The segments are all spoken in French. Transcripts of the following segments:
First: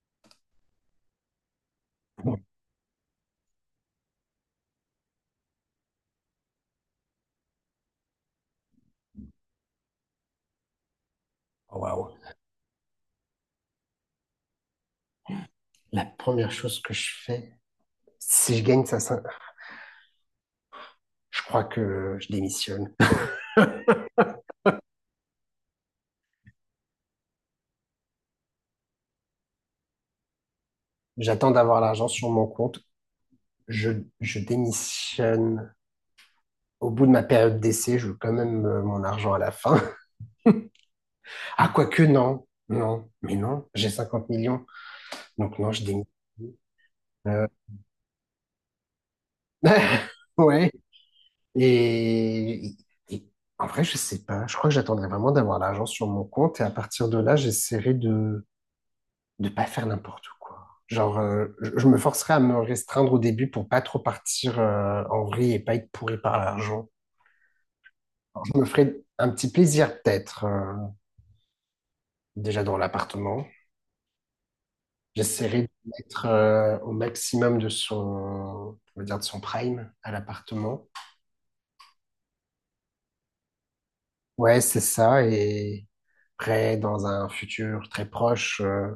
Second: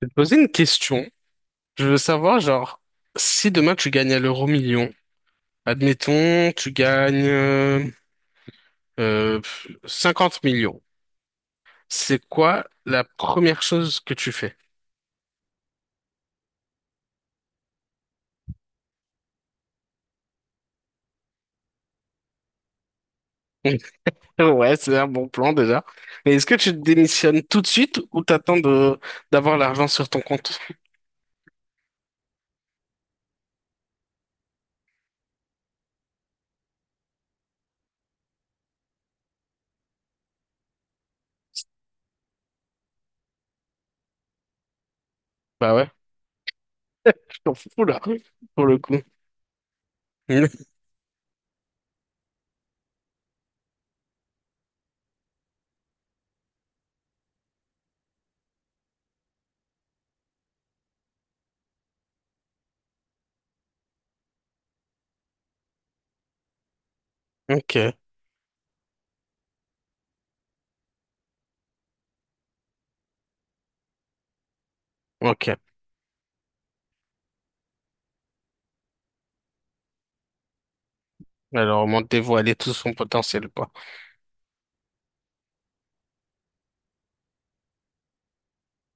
Je vais te poser une question. Je veux savoir, genre, si demain tu gagnes à l'euro million, admettons, tu gagnes 50 millions, Oh, Waouh. c'est quoi la première chose que tu fais? La première chose que je fais, si je gagne ça, je crois que je démissionne. Ouais, c'est un bon plan déjà. Mais est-ce que tu démissionnes tout de suite ou t'attends de d'avoir l'argent sur ton compte? J'attends d'avoir l'argent sur mon compte. Je, je démissionne au bout de ma période d'essai. Je veux quand même mon argent à la fin. Ah, quoique, non. Non, mais non, j'ai 50 millions. Donc, non, Bah je ouais, démissionne. je Euh, t'en fous là, pour le coup. Ouais. Et, et et en vrai, je sais pas. Je crois que j'attendrai vraiment d'avoir l'argent sur mon compte. Et à partir de là, j'essaierai de pas faire n'importe quoi. Genre, je me forcerai à me restreindre au début pour pas trop partir en vrille et pas être pourri par l'argent. Ok, Alors, je me ferai un petit plaisir peut-être déjà dans l'appartement. ok. J'essaierai de mettre au maximum de son, on va dire de son prime à l'appartement. Alors, on m'a dévoilé tout son potentiel, quoi. Ouais, c'est ça. Et après, dans un futur très proche,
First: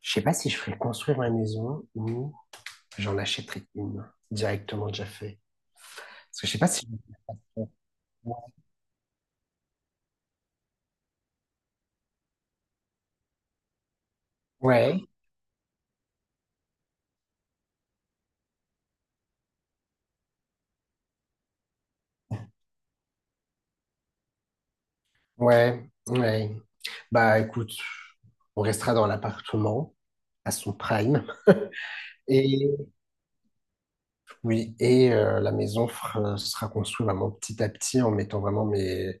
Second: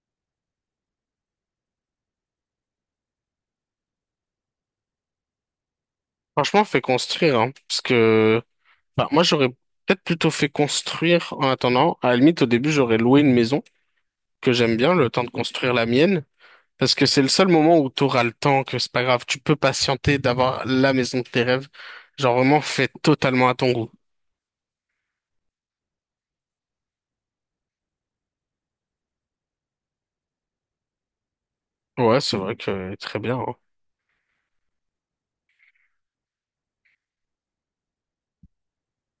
je sais pas si je ferai construire ma maison ou j'en achèterai une directement déjà fait. Parce que je sais Franchement, pas fait si... construire, hein, parce que bah, moi j'aurais peut-être plutôt fait construire en attendant. À la limite, au début, j'aurais loué une maison que j'aime bien, Ouais. le temps de construire la mienne, parce que c'est le seul moment où tu auras le temps, que c'est pas grave, tu peux patienter d'avoir la maison de tes rêves. Genre vraiment fait totalement à ton goût. Ouais, ouais. Bah écoute, on restera dans l'appartement à son prime. Ouais, c'est vrai Et que très bien, hein. oui, et la maison sera construite vraiment petit à petit en mettant vraiment mes...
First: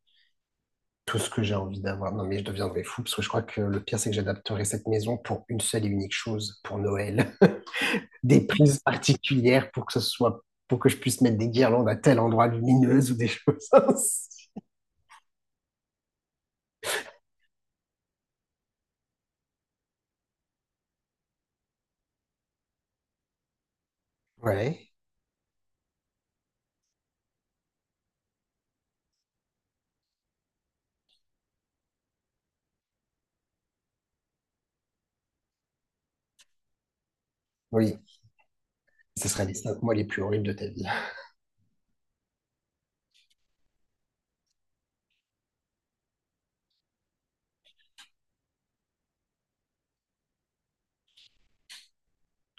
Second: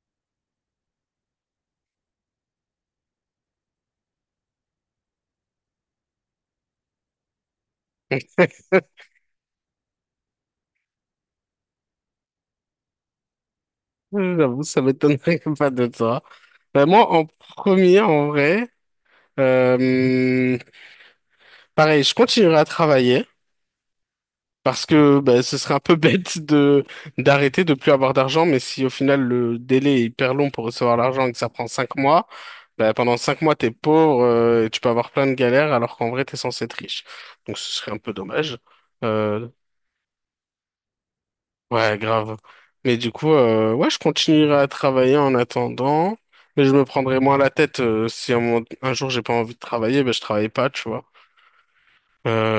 tout ce que j'ai envie d'avoir. Non mais je deviendrai fou parce que je crois que le pire c'est que j'adapterai cette maison pour une seule et unique chose, pour Noël. Des prises particulières pour que ce soit, pour que je puisse mettre des guirlandes à tel endroit lumineuse ou des choses ainsi. J'avoue, ça m'étonnerait pas de toi. Bah, moi, en premier, en vrai, euh, pareil, je continuerai à travailler parce Ouais, que bah, ce serait un peu bête de d'arrêter, de plus avoir d'argent. Mais si au final le délai est hyper long pour recevoir l'argent et que ça prend 5 mois, bah, pendant 5 mois t'es pauvre et tu peux avoir plein de galères alors qu'en vrai t'es censé être riche. Donc ce serait un oui, peu dommage. ce sera Euh, les cinq mois les plus horribles de ta vie. Ouais, grave. Mais du coup, ouais, je continuerai à travailler en attendant, mais je me prendrai moins la tête si un jour j'ai pas envie de travailler, ben je travaille pas, tu vois.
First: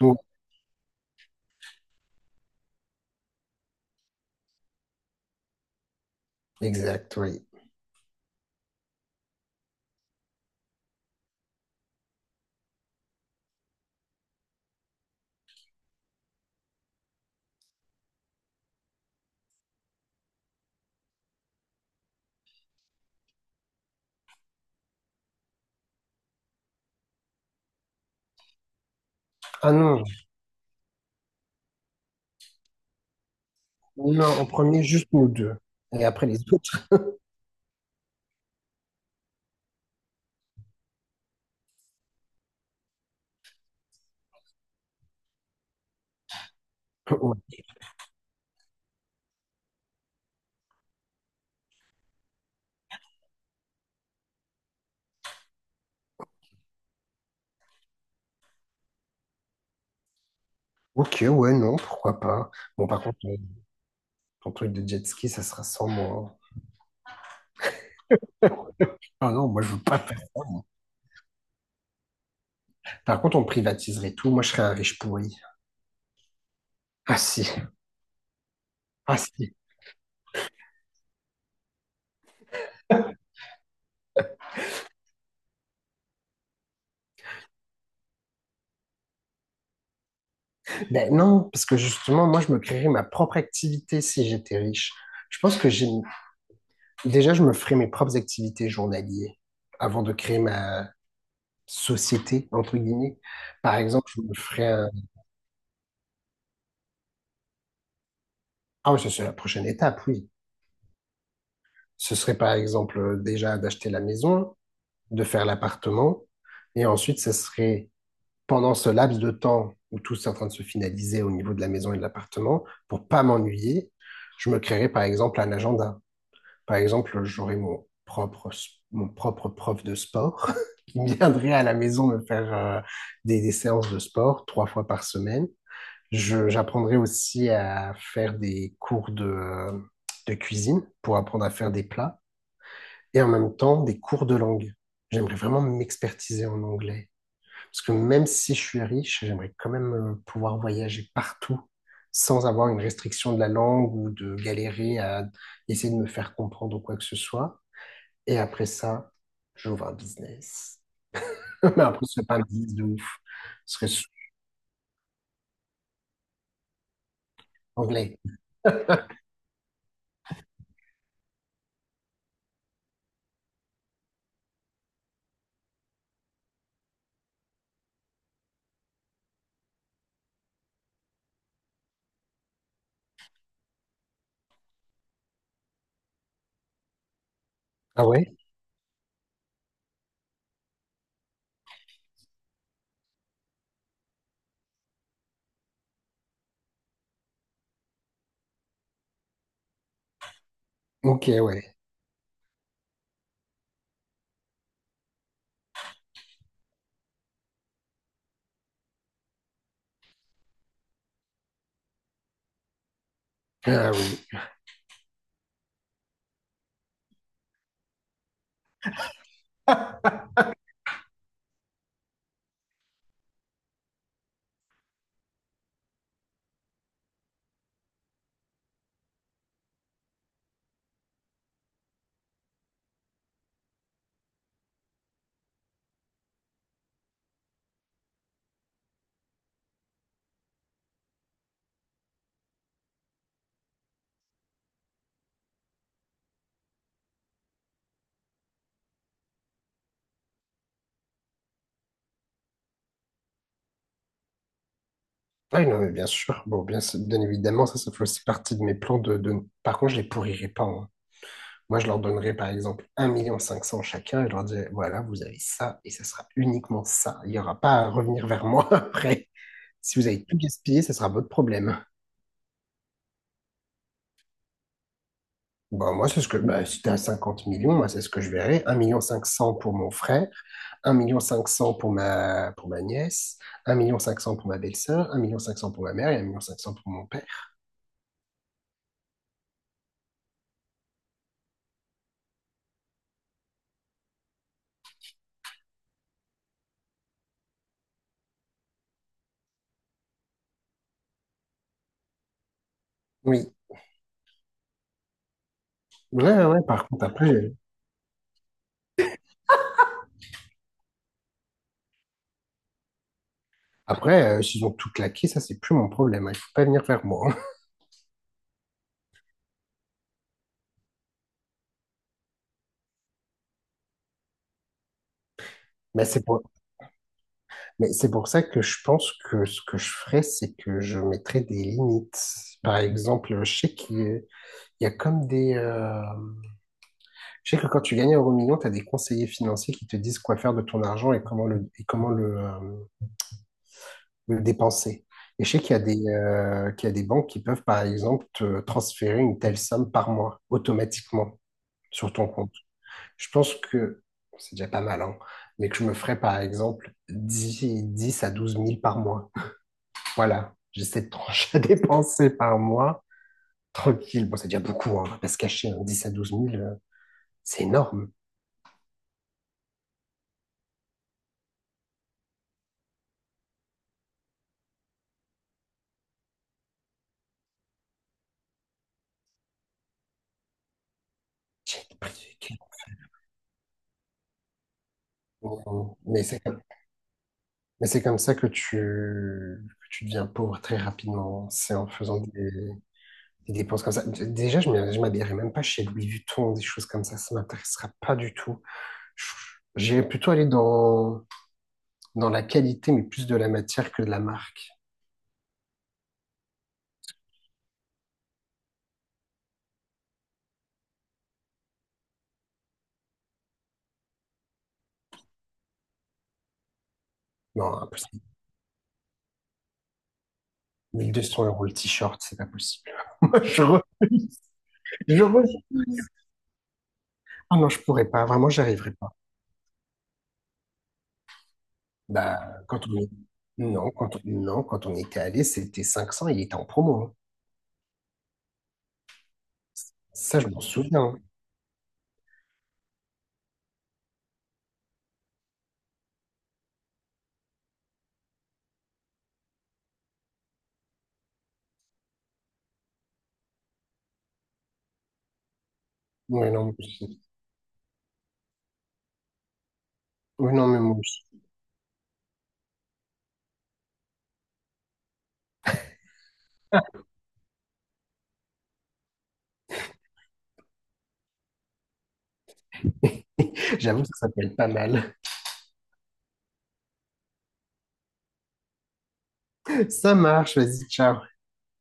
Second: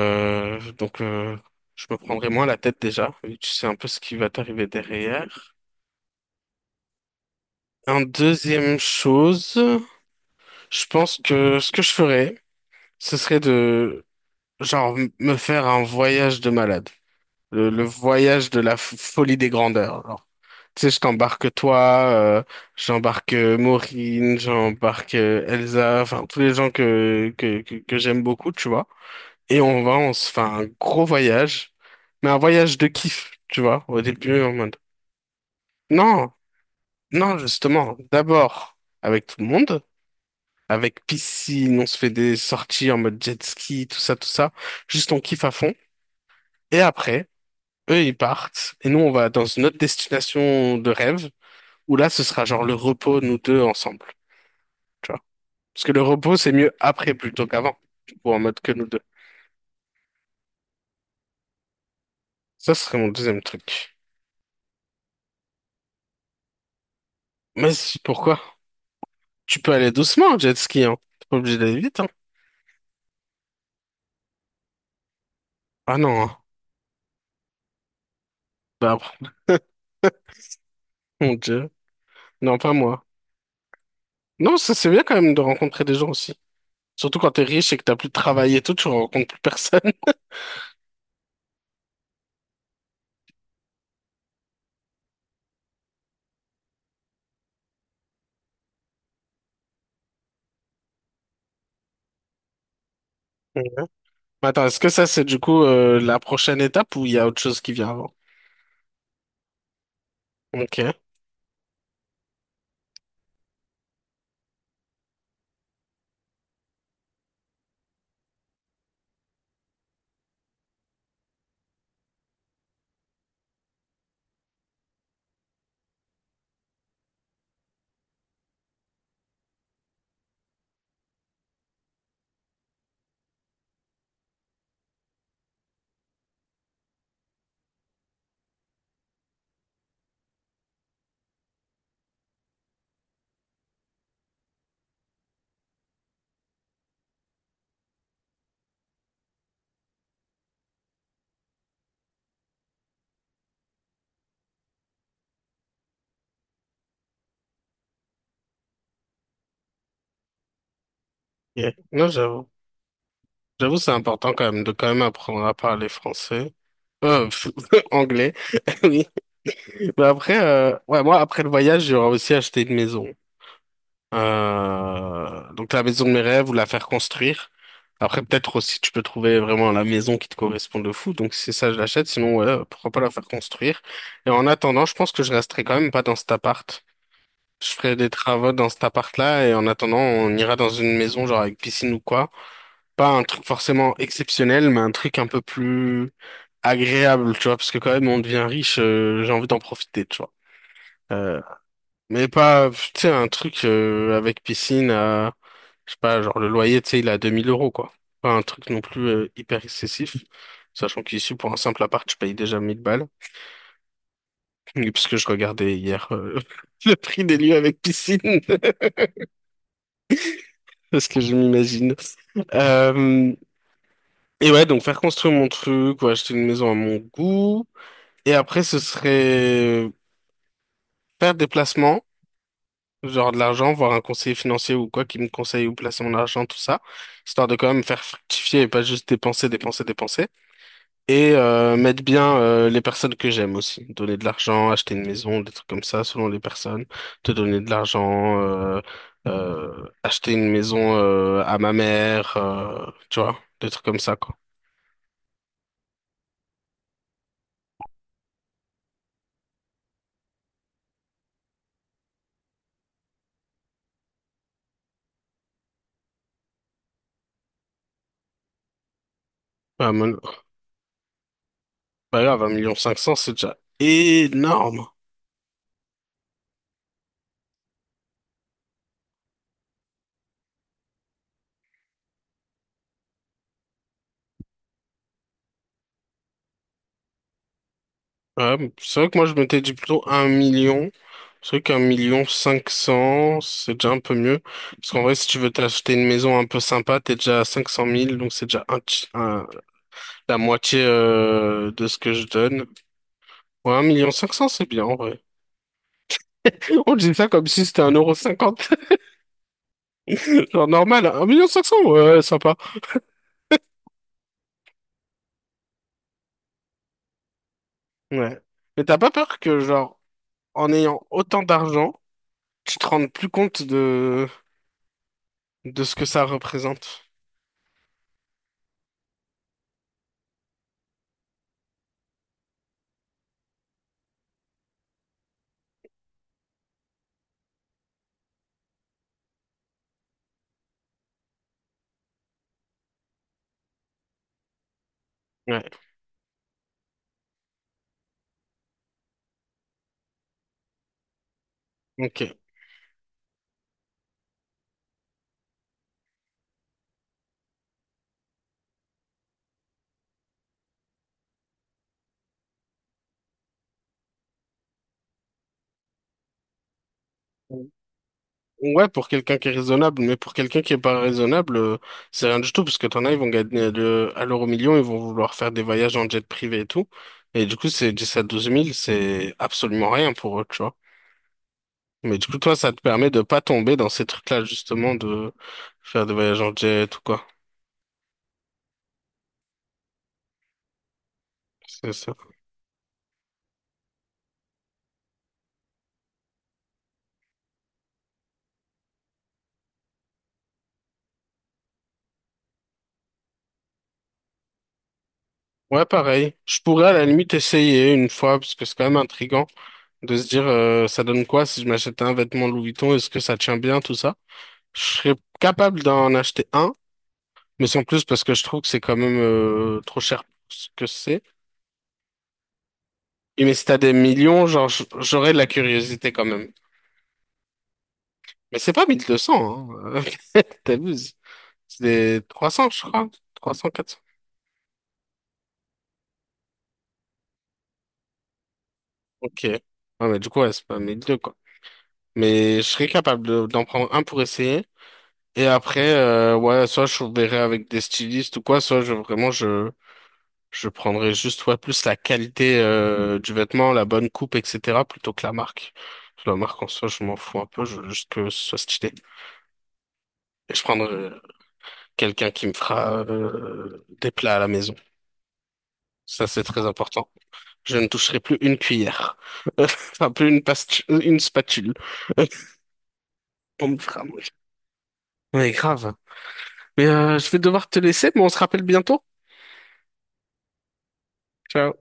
Donc, donc, euh, je me prendrai moins la tête déjà, vu que tu sais un peu ce qui va t'arriver derrière. exact, oui. En deuxième chose, je pense que ce que je ferais, ce serait de, genre, me faire un voyage de malade. Le voyage de la folie des grandeurs. Tu sais, je t'embarque toi, j'embarque Maureen, j'embarque Elsa, enfin tous les gens que j'aime beaucoup, tu vois. Et Ah on va, non, on se fait un gros voyage, mais un voyage de kiff, tu vois, au non, début en en mode. premier, juste nous deux. Et après Non, les autres. non, justement, d'abord avec tout le monde, avec piscine, on se fait des sorties en mode jet ski, tout ça, tout ça. Juste on kiffe à fond. Et après, Ouais. eux, ils partent, et nous, on va dans une autre destination de rêve, où là, ce sera genre le repos, nous deux, ensemble, tu vois. Parce que le repos, c'est mieux après plutôt qu'avant, du coup, en mode que nous deux. Ok, ouais, non, pourquoi pas. Ça ce Bon, serait par mon contre, deuxième truc. ton truc de jet ski, ça sera sans moi. Pourquoi? Ah non, Tu moi, peux je veux aller pas faire doucement en ça, jet moi. ski, hein. T'es pas obligé d'aller vite, hein. Par contre, on privatiserait tout. Moi, je serais un riche pourri. Ah non, hein. Ah si, Bah, ah si. mon Dieu. Non, pas moi. Non, ça c'est bien quand même de rencontrer des gens aussi. Surtout quand t'es riche et que t'as plus de travail et tout, tu rencontres plus personne. Ben non, parce que justement, moi, je me créerais ma propre activité si j'étais riche. Je pense que j'ai... Déjà, je me ferais mes propres activités journalières avant de créer ma société, entre guillemets. Ok. Par exemple, je me Attends, ferais est-ce que un... ça, c'est du coup la prochaine étape ou il y a autre chose qui vient avant? Ah oui, ça, c'est la prochaine étape, oui. Ok. Ce serait par exemple déjà d'acheter la maison, de faire l'appartement, et ensuite ce serait pendant ce laps de temps où tout est en train de se finaliser au niveau de la maison et de l'appartement, pour pas m'ennuyer, je me créerais par exemple un agenda. Par exemple, j'aurais mon propre prof de sport qui viendrait à la maison me faire des séances de sport trois fois par semaine. J'apprendrai aussi à faire des cours de cuisine pour apprendre à faire des plats et en même temps des cours de langue. J'aimerais vraiment m'expertiser en anglais. Parce que même si je suis riche, j'aimerais quand même pouvoir voyager partout sans avoir une restriction de la langue ou de galérer à essayer de me faire comprendre ou quoi que ce soit. Et après ça, j'ouvre un business. Ok. Mais après, Non, ce serait pas un j'avoue. business de ouf. Ce J'avoue, serait c'est important quand même de quand même apprendre à parler français. Euh, pff, anglais. anglais. Oui. Mais après, ouais, moi, après le voyage, j'aurais aussi acheté une maison. Donc la maison de mes rêves ou la faire construire. Après, peut-être aussi, tu peux trouver vraiment la maison qui te correspond de fou. Donc, c'est ça, je l'achète. Sinon, ouais, pourquoi pas la faire construire. Et en attendant, je pense que je resterai quand même pas dans cet appart. Je ferai Ah des ouais? travaux dans cet appart-là. Et en attendant, on ira dans une maison, genre avec piscine ou quoi. Pas un truc forcément exceptionnel, mais un truc un peu plus agréable, tu vois. Parce que quand même, on devient riche, j'ai envie d'en profiter, tu vois. Ok, Euh, ouais. mais pas, tu sais, un truc avec piscine à, je sais pas, genre le loyer, tu sais, il est à 2000 euros, quoi. Pas un truc non plus hyper excessif, sachant qu'ici, pour un simple appart, je paye déjà 1 000 balles. Ah oui. Et parce que je regardais hier le prix des lieux avec piscine, parce que je m'imagine. Euh, et ouais, donc faire construire mon truc ou acheter une maison à mon goût. Et après, ce serait faire des placements genre de l'argent, voir un conseiller financier ou quoi qui me conseille où placer mon argent, tout ça, histoire de quand même faire fructifier et pas juste dépenser, dépenser, dépenser. Et mettre bien les personnes que j'aime aussi. Donner de l'argent, acheter une maison, des trucs comme ça, selon les personnes. Te donner de l'argent, acheter une maison à ma mère, tu vois, des trucs comme ça, quoi. Ah oui, non, mais bien sûr. Bon, bien, sûr, bien évidemment, ça fait aussi partie de mes plans. Par contre, je les pourrirai pas, hein. Moi, je leur donnerais par exemple 1 500 000 chacun et je leur dirais, voilà, vous avez ça et ce sera uniquement ça. Il n'y aura pas à revenir vers moi après. Bah, Si vous mon- avez tout gaspillé, ce sera votre problème. bah, grave, 1 500 000, c'est déjà énorme. Bah, moi, c'est ce que, bah, si t'es à 50 millions, moi, c'est ce que je verrais. 1 500 000 pour mon frère, 1 500 000 pour ma nièce, 1 500 000 pour ma belle-sœur, 1 500 000 pour ma mère et 1 500 000 pour mon père. Ouais, c'est vrai que moi je m'étais dit plutôt un million. C'est vrai qu'un million cinq cents, c'est déjà un peu mieux. Parce qu'en vrai, si tu veux t'acheter une maison un peu sympa, t'es déjà à 500 000 donc c'est déjà la moitié de ce que je donne. Oui. Ouais, un million cinq cents, c'est bien en vrai. Ouais, ouais, Et ouais, par on contre, dit ça après, comme si c'était un euro cinquante, genre normal. Un million cinq cents, ouais, sympa. après s'ils ont tout claqué, ça, c'est plus mon problème, hein. Il faut pas venir vers moi, hein. Ouais. Mais t'as pas peur que, genre, en ayant autant d'argent, tu te rendes plus compte de ce Mais que ça c'est pour, représente? Mais c'est pour ça que je pense que ce que je ferais, c'est que je mettrais des limites. Par exemple, je sais qu'il y a comme des... je sais que quand tu gagnes un euro million, tu as des conseillers financiers qui te disent quoi faire de ton argent et comment le dépenser. Et je sais Ouais. qu'il y a des banques qui peuvent, par exemple, te transférer une telle somme par mois automatiquement sur ton Ok. compte. Je pense que c'est déjà pas mal, hein, mais que je me ferais, par exemple, dix à 12 000 par mois. Voilà, j'ai cette tranche à dépenser par mois. Tranquille. Bon, c'est déjà beaucoup, hein, on va pas se cacher, hein, 10 à 12 000 c'est énorme. Ouais, pour quelqu'un qui est raisonnable, mais pour quelqu'un qui est pas raisonnable, c'est rien du tout, parce que t'en as, ils vont gagner à l'euro million, ils vont vouloir faire des voyages en jet privé et tout. Et du coup, c'est 10 à 12 000, c'est absolument rien pour eux, tu vois. Le Mais du prix coup, toi, du ça te permet de pas tomber dans ces trucs-là, justement, de kilo. faire des Mais voyages c'est en comme, jet ou quoi. mais c'est comme ça que tu deviens pauvre très rapidement. C'est en C'est ça. faisant des dépenses comme ça. Déjà, je ne m'habillerai même pas chez Louis Vuitton, des choses comme ça. Ça m'intéressera pas du tout. Je- J'irai plutôt aller dans la qualité, mais plus de la matière que de la marque. Ouais, pareil. Je pourrais à la limite essayer une fois, parce que c'est quand même intriguant de se dire, ça donne quoi si je m'achète un vêtement Louis Vuitton, est-ce que ça tient bien, tout ça? Je serais capable d'en acheter un. Mais Non, sans plus, parce impossible. que je trouve que c'est quand même trop cher pour ce que c'est. 1 200 euros le t-shirt, c'est pas possible. Et mais si t'as des millions, genre, Je, j'aurais de la re- je curiosité quand même. Ah non, je pourrais pas, vraiment, Mais j'y c'est pas arriverais pas. 1200, hein. T'abuses. C'est des Bah, 300, quand je on crois. y- 300, Non, 400. quand on était allé, c'était 500 il était en promo, hein. Ok. Ouais, mais du Ça, coup, je ouais, m'en c'est pas souviens, 1200, hein. quoi. Mais je serais capable d'en prendre un pour essayer. Et après, ouais, soit je verrai avec des stylistes ou quoi, soit je prendrais juste ouais, plus la qualité du vêtement, la bonne coupe, etc. plutôt que la marque. La Ouais, marque non, en moi soi, je m'en aussi. fous un peu, je veux juste que ce soit stylé. Ouais, Et je non, mais prendrais moi aussi. quelqu'un qui me fera des plats à la maison. Ça, c'est très important. Je ne toucherai plus une cuillère. Enfin, plus une, une spatule. On me fera J'avoue, ça manger. s'appelle pas mal. Mais grave. Mais je vais devoir te laisser, mais on se rappelle bientôt. Ça marche, vas-y, ciao. Ciao.